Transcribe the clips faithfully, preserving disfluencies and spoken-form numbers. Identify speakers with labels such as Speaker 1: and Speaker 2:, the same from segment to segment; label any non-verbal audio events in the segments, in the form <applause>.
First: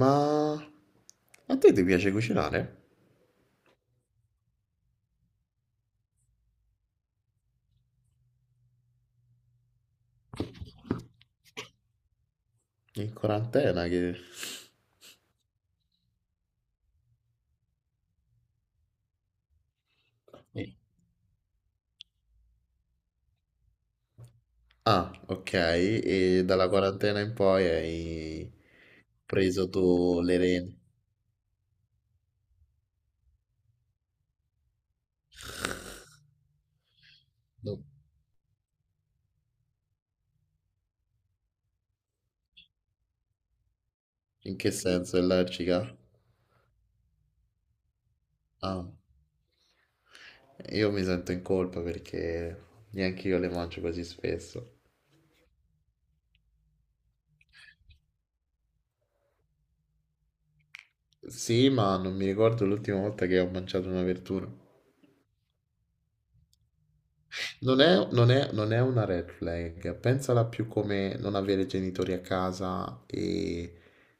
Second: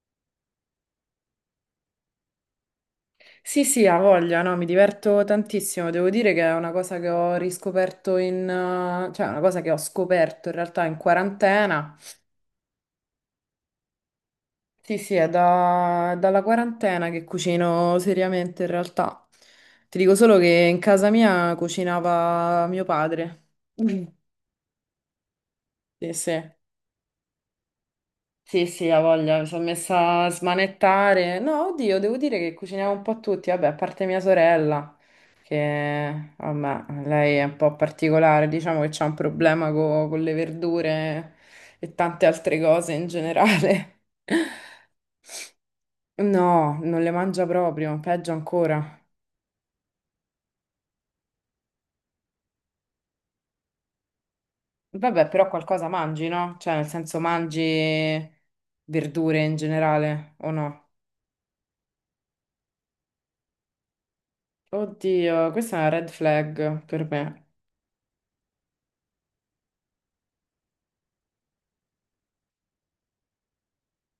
Speaker 1: Ma a te ti piace cucinare?
Speaker 2: Sì, sì, ha voglia, no, mi diverto tantissimo. Devo dire che è una cosa che ho riscoperto in, eh, cioè una cosa che ho scoperto in realtà in quarantena.
Speaker 1: In quarantena che.
Speaker 2: Sì, sì, è da- dalla quarantena che cucino seriamente in realtà. Ti dico solo che
Speaker 1: Sì.
Speaker 2: in casa mia cucinava mio padre. <laughs>
Speaker 1: Ah, ok,
Speaker 2: Sì,
Speaker 1: e
Speaker 2: sì.
Speaker 1: dalla quarantena in poi hai
Speaker 2: Sì, sì, ha voglia, mi sono
Speaker 1: preso tu
Speaker 2: messa a
Speaker 1: le reni.
Speaker 2: smanettare. No, oddio, devo dire che cuciniamo un po' tutti, vabbè, a parte mia sorella, che vabbè, lei è un po'
Speaker 1: No.
Speaker 2: particolare, diciamo che c'ha un problema co- con le verdure e tante altre cose in generale.
Speaker 1: In che
Speaker 2: <laughs>
Speaker 1: senso? È allergica?
Speaker 2: No, non le mangia proprio, peggio ancora.
Speaker 1: Ah, io mi sento in colpa perché neanche io le mangio così spesso.
Speaker 2: Vabbè, però qualcosa mangi, no? Cioè, nel senso mangi verdure in generale o no?
Speaker 1: Sì, ma non mi ricordo l'ultima volta che ho mangiato una verdura.
Speaker 2: Oddio, questa è una red flag per me.
Speaker 1: Non è, non è- non è una red flag, pensala più come non avere genitori a casa e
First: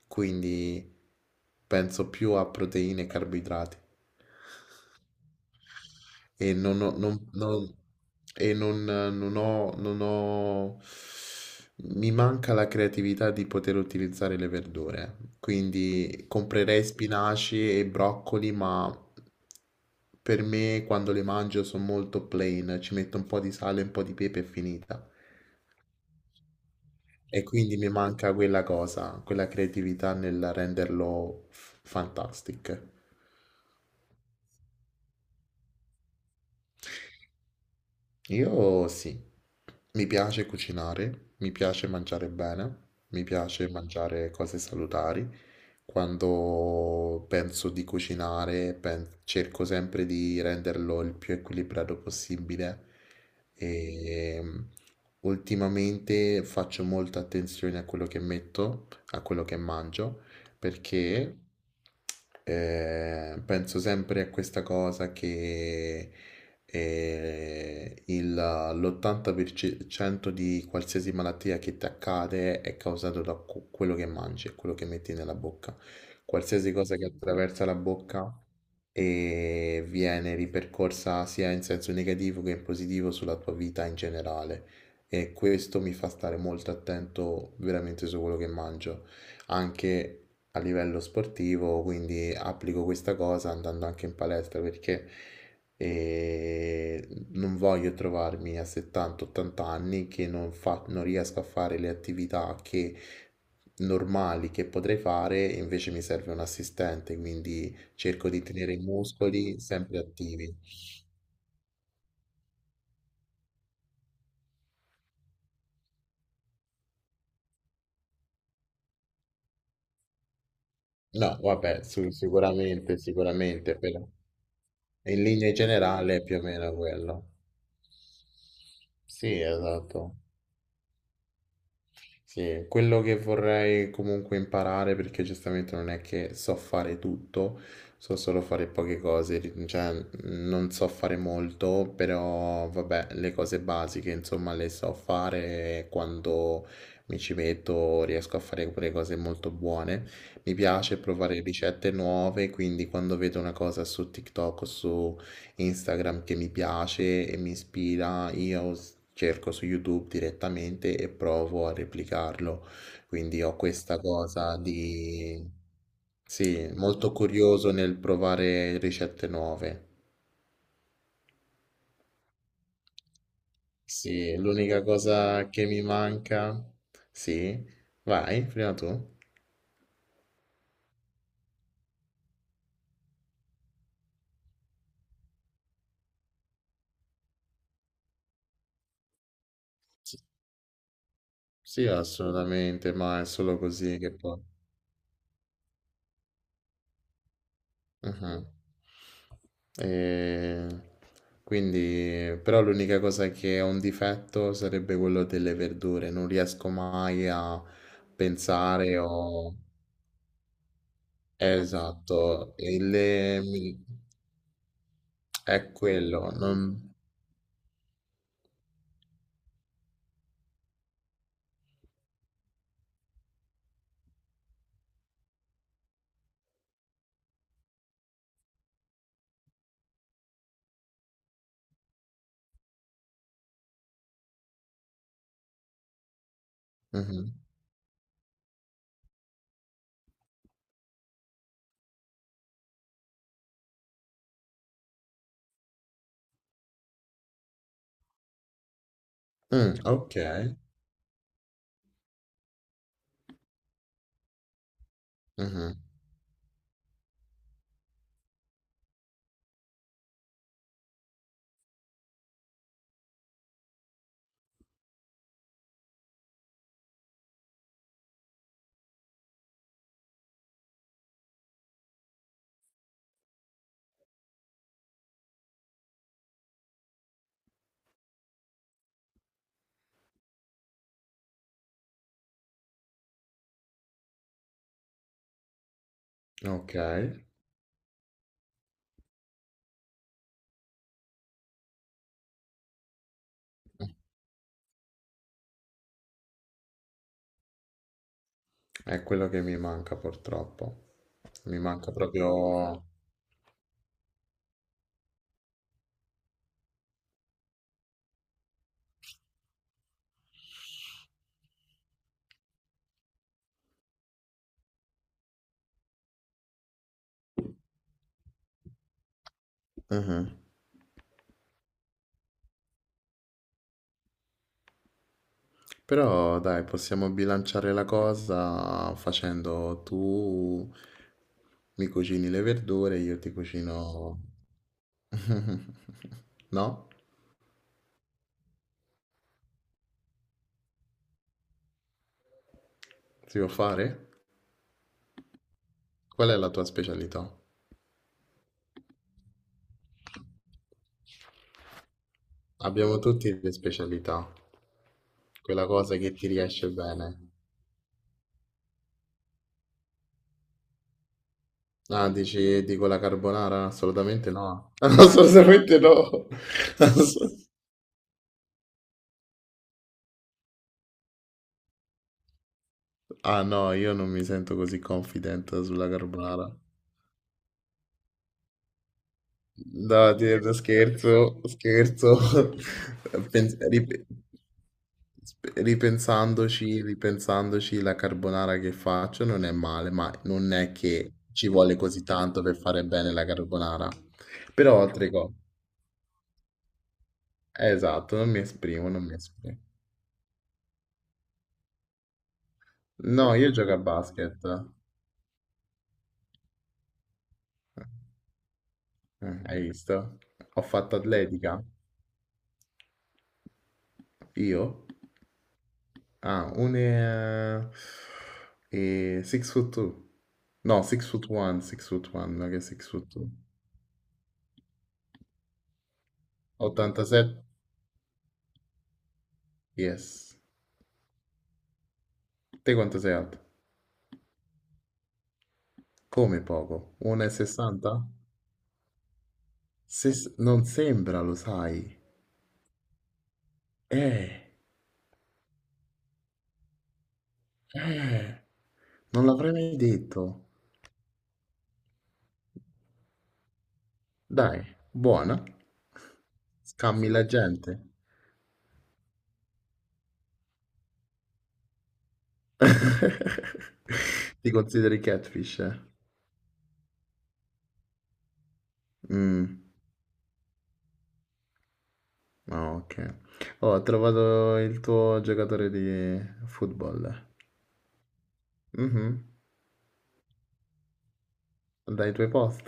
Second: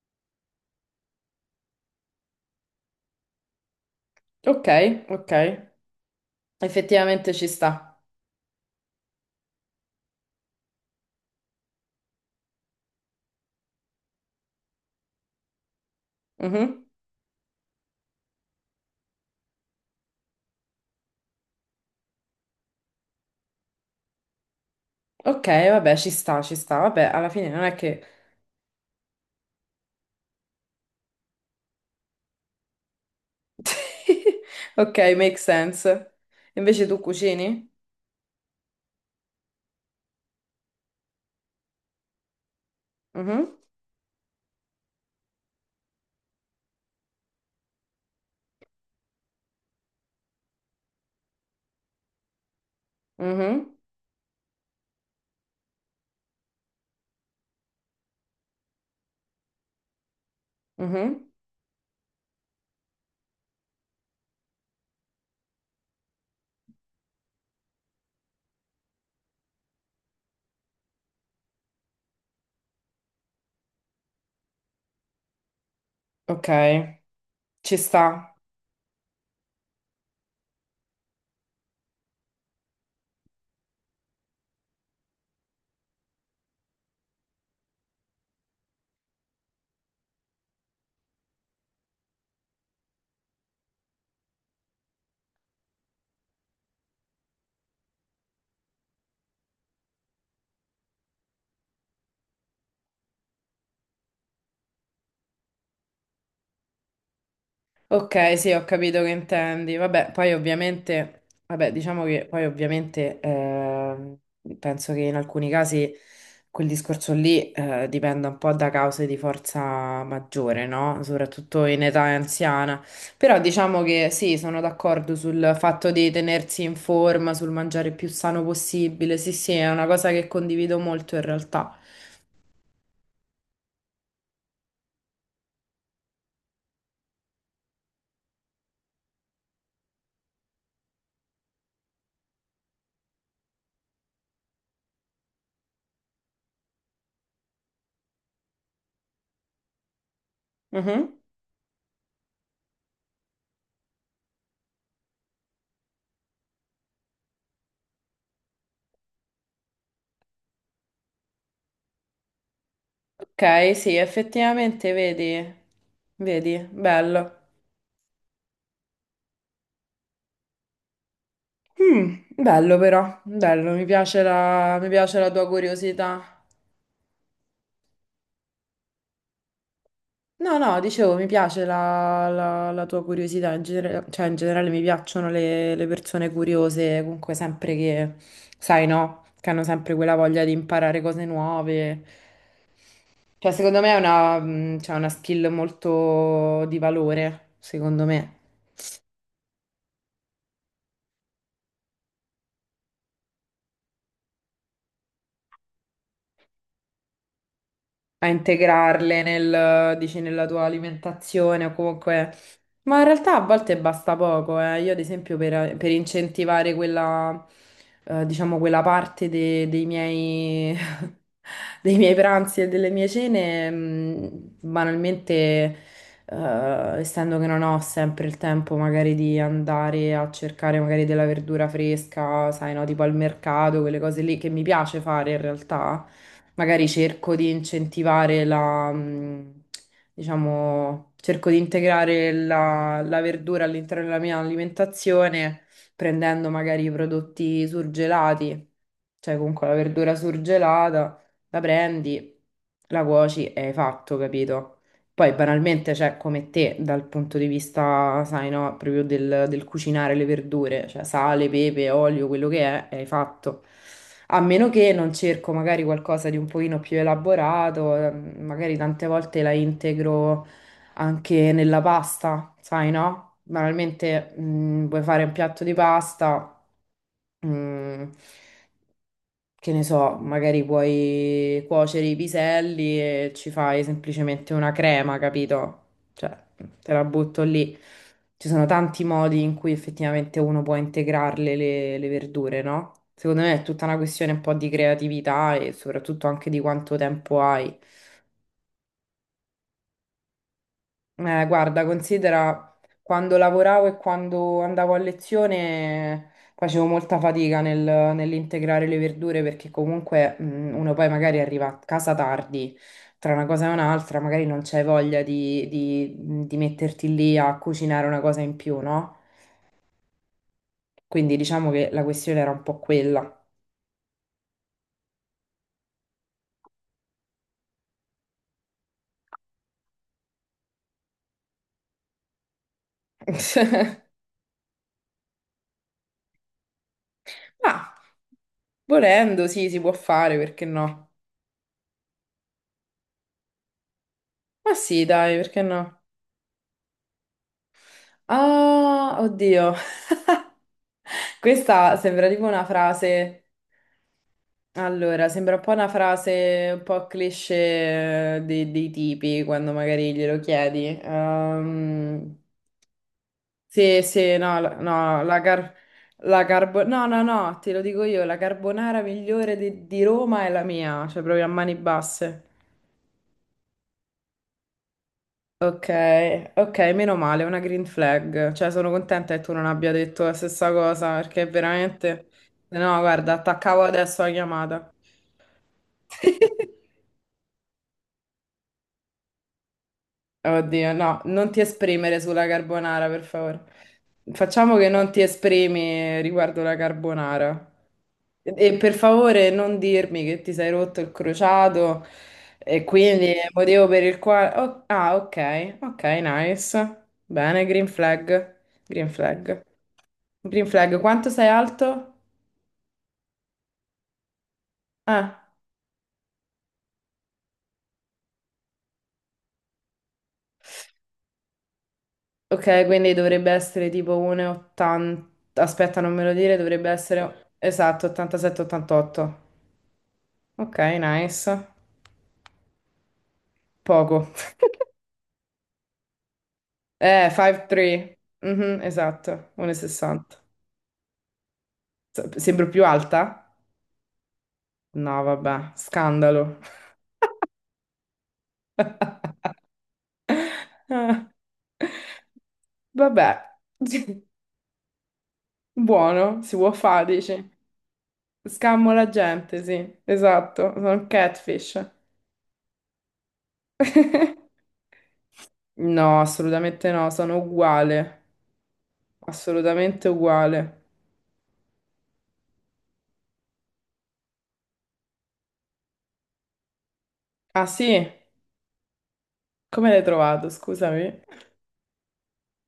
Speaker 1: quindi penso più a proteine e carboidrati
Speaker 2: Ok, ok.
Speaker 1: e non ho, non-
Speaker 2: Effettivamente ci
Speaker 1: non-
Speaker 2: sta.
Speaker 1: e non- non ho- non ho- mi manca la creatività di poter utilizzare le verdure, quindi
Speaker 2: Mhm.
Speaker 1: comprerei spinaci e broccoli, ma per me quando le mangio sono molto plain, ci metto un po' di sale, un po' di pepe e finita.
Speaker 2: Ok, vabbè, ci sta, ci sta. Vabbè, alla
Speaker 1: E
Speaker 2: fine non è
Speaker 1: quindi mi
Speaker 2: che...
Speaker 1: manca quella cosa, quella creatività nel renderlo f- fantastic.
Speaker 2: <laughs> Ok, make sense. Invece tu cucini?
Speaker 1: Io sì, mi piace cucinare, mi piace mangiare bene, mi
Speaker 2: Mhm,
Speaker 1: piace mangiare cose salutari. Quando penso di cucinare, pen- cerco sempre di renderlo il più equilibrato possibile
Speaker 2: mhm,
Speaker 1: e mm, ultimamente faccio molta attenzione a quello che metto, a quello che mangio,
Speaker 2: mhm.
Speaker 1: perché eh, penso sempre a questa cosa che e il- l'ottanta per cento di qualsiasi malattia che ti accade è causato da cu- quello che mangi e quello che metti nella bocca.
Speaker 2: Ok,
Speaker 1: Qualsiasi cosa che attraversa la
Speaker 2: ci
Speaker 1: bocca
Speaker 2: sta.
Speaker 1: e viene ripercorsa sia in senso negativo che in positivo sulla tua vita in generale. E questo mi fa stare molto attento veramente su quello che mangio, anche a livello sportivo, quindi applico questa cosa andando anche in palestra perché eh, non voglio trovarmi a settanta ottanta anni che non, fa- non riesco a fare le attività che, normali che potrei fare, invece mi serve un assistente, quindi cerco
Speaker 2: Ok,
Speaker 1: di
Speaker 2: sì, ho
Speaker 1: tenere i
Speaker 2: capito che
Speaker 1: muscoli
Speaker 2: intendi.
Speaker 1: sempre
Speaker 2: Vabbè, poi
Speaker 1: attivi.
Speaker 2: ovviamente, vabbè, diciamo che poi ovviamente ehm, penso che in alcuni casi quel discorso lì eh, dipenda un po' da cause di forza maggiore, no?
Speaker 1: No,
Speaker 2: Soprattutto in
Speaker 1: vabbè,
Speaker 2: età
Speaker 1: su-
Speaker 2: anziana.
Speaker 1: sicuramente,
Speaker 2: Però
Speaker 1: sicuramente,
Speaker 2: diciamo
Speaker 1: però
Speaker 2: che sì, sono d'accordo
Speaker 1: in linea
Speaker 2: sul fatto di
Speaker 1: generale è più o
Speaker 2: tenersi
Speaker 1: meno
Speaker 2: in
Speaker 1: quello.
Speaker 2: forma, sul mangiare più sano possibile. Sì,
Speaker 1: Sì,
Speaker 2: sì, è una cosa
Speaker 1: esatto.
Speaker 2: che condivido molto in realtà.
Speaker 1: Sì, quello che vorrei comunque imparare, perché giustamente non è che so fare tutto, so solo fare poche cose, ri- cioè non so fare molto, però vabbè, le cose basiche insomma le so fare e quando mi ci metto riesco a fare pure cose molto buone. Mi piace
Speaker 2: Mhm.
Speaker 1: provare ricette nuove, quindi quando vedo una cosa su TikTok o su Instagram che mi piace e mi ispira, io s- cerco su YouTube direttamente e provo a replicarlo. Quindi ho
Speaker 2: Ok, sì,
Speaker 1: questa cosa
Speaker 2: effettivamente, vedi,
Speaker 1: di.
Speaker 2: vedi,
Speaker 1: Sì, molto
Speaker 2: bello.
Speaker 1: curioso nel provare ricette nuove.
Speaker 2: Mm, bello però, bello, mi piace
Speaker 1: Sì,
Speaker 2: la,
Speaker 1: l'unica
Speaker 2: mi piace la tua
Speaker 1: cosa che mi
Speaker 2: curiosità.
Speaker 1: manca. Sì, vai, prima tu.
Speaker 2: No, no, dicevo, mi piace la, la- la tua curiosità, in genere- cioè in generale mi piacciono le, le persone curiose, comunque sempre che, sai, no, che hanno sempre quella voglia di imparare cose
Speaker 1: Sì,
Speaker 2: nuove.
Speaker 1: assolutamente, ma è
Speaker 2: Cioè,
Speaker 1: solo
Speaker 2: secondo me è
Speaker 1: così che
Speaker 2: una,
Speaker 1: poi.
Speaker 2: mm, cioè, una skill molto di valore, secondo
Speaker 1: Mh-mh.
Speaker 2: me.
Speaker 1: Ehm, quindi però l'unica cosa che è un difetto sarebbe quello delle verdure, non riesco mai a
Speaker 2: A
Speaker 1: pensare
Speaker 2: integrarle
Speaker 1: o,
Speaker 2: nel, dici, nella tua alimentazione o
Speaker 1: esatto,
Speaker 2: comunque...
Speaker 1: e
Speaker 2: Ma in realtà a
Speaker 1: le mi,
Speaker 2: volte basta poco, eh. Io ad esempio
Speaker 1: è
Speaker 2: per, per
Speaker 1: quello,
Speaker 2: incentivare
Speaker 1: non,
Speaker 2: quella, eh, diciamo, quella parte de- dei miei, <laughs> dei miei pranzi e delle mie cene, mh, banalmente, eh, essendo che non ho sempre il tempo magari di andare a cercare magari della verdura fresca, sai, no, tipo al mercato, quelle cose lì che mi piace fare in realtà magari
Speaker 1: mh-mh.
Speaker 2: cerco di incentivare la, mh, diciamo, cerco di integrare la, la verdura all'interno della mia alimentazione prendendo magari i prodotti surgelati, cioè comunque la
Speaker 1: Mh,
Speaker 2: verdura
Speaker 1: okay.
Speaker 2: surgelata, la prendi, la cuoci e hai fatto, capito? Poi
Speaker 1: Mh-mh.
Speaker 2: banalmente, cioè, come te, dal punto di vista, sai, no, proprio del, del cucinare le verdure, cioè sale, pepe, olio, quello che è, e hai fatto. A meno che non cerco magari qualcosa di un pochino più elaborato, eh, magari tante volte la integro anche nella pasta, sai, no? Banalmente, mm, puoi fare un piatto di pasta, mm, che ne so, magari puoi cuocere i piselli e ci fai semplicemente una crema, capito? Cioè, te la
Speaker 1: Okay.
Speaker 2: butto lì. Ci sono tanti modi in cui effettivamente uno può integrarle le, le verdure, no? Secondo me è tutta
Speaker 1: Mh,
Speaker 2: una questione un po' di creatività e soprattutto anche di quanto tempo hai.
Speaker 1: è quello che mi manca purtroppo.
Speaker 2: Eh,
Speaker 1: Mi
Speaker 2: guarda,
Speaker 1: manca
Speaker 2: considera
Speaker 1: proprio.
Speaker 2: quando lavoravo e quando andavo a lezione facevo molta fatica nel- nell'integrare le verdure perché comunque mh, uno poi magari arriva a casa tardi, tra una cosa e un'altra, magari non c'hai voglia di, di- di metterti lì a cucinare una cosa in più, no?
Speaker 1: Mh-mh.
Speaker 2: Quindi diciamo che la questione era un po' quella.
Speaker 1: Però dai, possiamo bilanciare la cosa facendo tu mi cucini le verdure, io ti
Speaker 2: <laughs>
Speaker 1: cucino. <laughs> No?
Speaker 2: Ma volendo, sì, si può fare, perché no?
Speaker 1: Si può fare?
Speaker 2: Ma sì, dai, perché no?
Speaker 1: Qual è la tua specialità?
Speaker 2: Ah, oddio. Questa sembra tipo una
Speaker 1: Abbiamo tutti
Speaker 2: frase.
Speaker 1: le specialità,
Speaker 2: Allora, sembra un
Speaker 1: quella
Speaker 2: po' una
Speaker 1: cosa che ti riesce
Speaker 2: frase un po'
Speaker 1: bene.
Speaker 2: cliché eh, dei, dei tipi quando magari glielo chiedi.
Speaker 1: Ah,
Speaker 2: Ehm,
Speaker 1: dici, dico la carbonara?
Speaker 2: sì,
Speaker 1: Assolutamente
Speaker 2: sì, no,
Speaker 1: no.
Speaker 2: la-
Speaker 1: <laughs>
Speaker 2: no, la car-
Speaker 1: Assolutamente no.
Speaker 2: la carbo- no,
Speaker 1: Ass-
Speaker 2: no, no, te lo dico io, la carbonara migliore di, di Roma è la mia, cioè proprio a mani basse.
Speaker 1: Ah no, io non mi sento così confident
Speaker 2: Ok,
Speaker 1: sulla carbonara.
Speaker 2: ok, meno male, una green flag. Cioè, sono contenta che tu non abbia
Speaker 1: No,
Speaker 2: detto la
Speaker 1: Tierno,
Speaker 2: stessa cosa,
Speaker 1: scherzo,
Speaker 2: perché
Speaker 1: scherzo.
Speaker 2: veramente...
Speaker 1: <laughs>
Speaker 2: No, guarda,
Speaker 1: Pens-
Speaker 2: attaccavo
Speaker 1: rip-
Speaker 2: adesso la chiamata.
Speaker 1: sp- ripensandoci,
Speaker 2: <laughs>
Speaker 1: ripensandoci, la carbonara che faccio non è male, ma non è
Speaker 2: Oddio,
Speaker 1: che
Speaker 2: no,
Speaker 1: ci
Speaker 2: non ti
Speaker 1: vuole così
Speaker 2: esprimere
Speaker 1: tanto
Speaker 2: sulla
Speaker 1: per fare
Speaker 2: carbonara,
Speaker 1: bene
Speaker 2: per
Speaker 1: la
Speaker 2: favore.
Speaker 1: carbonara.
Speaker 2: Facciamo
Speaker 1: Però
Speaker 2: che
Speaker 1: altre
Speaker 2: non ti
Speaker 1: cose.
Speaker 2: esprimi riguardo la carbonara.
Speaker 1: Esatto, non mi
Speaker 2: E
Speaker 1: esprimo,
Speaker 2: per
Speaker 1: non mi
Speaker 2: favore
Speaker 1: esprimo.
Speaker 2: non dirmi che ti sei rotto il crociato e quindi
Speaker 1: No,
Speaker 2: è il
Speaker 1: io gioco a
Speaker 2: motivo per il
Speaker 1: basket.
Speaker 2: quale... oh, ah, ok, ok, nice. Bene, green flag, green
Speaker 1: Eh,
Speaker 2: flag.
Speaker 1: Hai visto? Ho
Speaker 2: Green
Speaker 1: fatto
Speaker 2: flag, quanto sei
Speaker 1: atletica.
Speaker 2: alto?
Speaker 1: Io?
Speaker 2: Eh.
Speaker 1: Ah, uno è, è sei foot due. No, sei foot uno, sei foot uno, non che sei
Speaker 2: Ok,
Speaker 1: foot
Speaker 2: quindi
Speaker 1: due.
Speaker 2: dovrebbe essere tipo uno e ottanta. Aspetta, non me lo dire, dovrebbe
Speaker 1: ottantasette?
Speaker 2: essere esatto, ottantasette ottantotto.
Speaker 1: Yes.
Speaker 2: Ok, nice.
Speaker 1: Te quanto sei alto?
Speaker 2: Poco. <laughs>
Speaker 1: Come poco?
Speaker 2: Eh,
Speaker 1: uno e sessanta?
Speaker 2: five'three". Mhm, esatto,
Speaker 1: Se-
Speaker 2: uno e sessanta.
Speaker 1: non sembra, lo sai.
Speaker 2: Se- Sembro più alta?
Speaker 1: Eh,
Speaker 2: No, vabbè, scandalo.
Speaker 1: eh, Non l'avrei mai detto.
Speaker 2: <laughs> Vabbè, <laughs>
Speaker 1: Dai, buona.
Speaker 2: buono, si può
Speaker 1: Scammi
Speaker 2: fare,
Speaker 1: la
Speaker 2: dici.
Speaker 1: gente.
Speaker 2: Scammo la gente, sì, esatto, sono un catfish.
Speaker 1: <laughs> Ti
Speaker 2: <laughs>
Speaker 1: consideri catfish, eh?
Speaker 2: No, assolutamente no, sono uguale,
Speaker 1: Mm.
Speaker 2: assolutamente uguale.
Speaker 1: Ah, ok. Oh, ho trovato il tuo giocatore di football.
Speaker 2: Ah sì?
Speaker 1: Mhm.
Speaker 2: Come l'hai trovato? Scusami.
Speaker 1: Dai tuoi post.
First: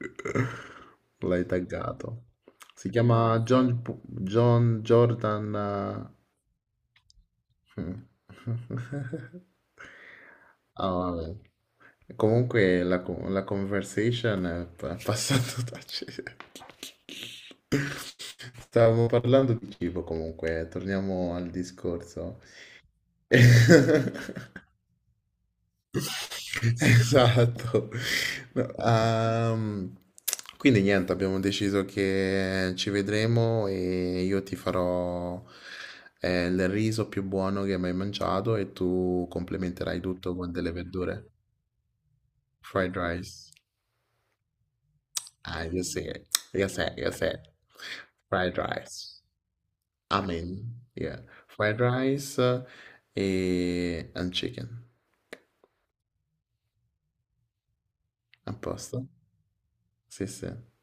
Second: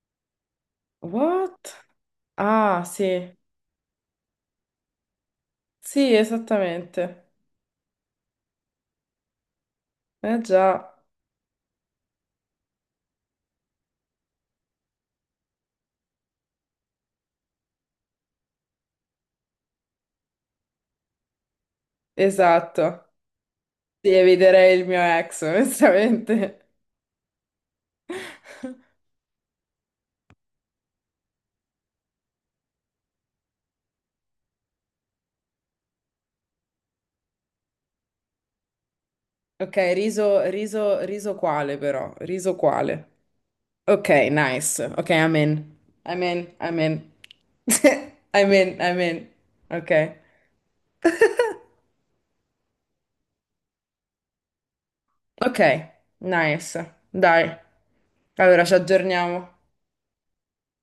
Speaker 1: <laughs> L'hai
Speaker 2: What?
Speaker 1: taggato.
Speaker 2: Ah
Speaker 1: Si
Speaker 2: sì,
Speaker 1: chiama John, P- John Jordan.
Speaker 2: sì, esattamente.
Speaker 1: Eh, mm. <laughs>
Speaker 2: Eh
Speaker 1: Ah,
Speaker 2: già,
Speaker 1: vabbè. Comunque la, co- la conversation è pa- passata da cena. <laughs> Stavamo parlando di cibo comunque, torniamo al discorso.
Speaker 2: esatto.
Speaker 1: <laughs>
Speaker 2: Sì, eviterei il mio ex, onestamente.
Speaker 1: Esatto. No,
Speaker 2: <laughs>
Speaker 1: ehm, quindi niente, abbiamo deciso che ci vedremo e io ti farò eh, il riso più buono che hai mai mangiato e tu
Speaker 2: Ok,
Speaker 1: complementerai tutto
Speaker 2: riso,
Speaker 1: con delle
Speaker 2: riso,
Speaker 1: verdure.
Speaker 2: riso quale però? Riso
Speaker 1: Fried
Speaker 2: quale?
Speaker 1: rice.
Speaker 2: Ok, nice. Ok, I'm
Speaker 1: Ah,
Speaker 2: in.
Speaker 1: io sì,
Speaker 2: I'm in,
Speaker 1: io
Speaker 2: I'm
Speaker 1: sì,
Speaker 2: in.
Speaker 1: io sì.
Speaker 2: <laughs> I'm
Speaker 1: Fried
Speaker 2: in, I'm
Speaker 1: rice.
Speaker 2: in. Ok.
Speaker 1: Amen. Yeah.
Speaker 2: <laughs>
Speaker 1: Fried rice e and chicken.
Speaker 2: Ok, nice. Dai,
Speaker 1: A
Speaker 2: allora ci
Speaker 1: posto?
Speaker 2: aggiorniamo.
Speaker 1: Sì, sì.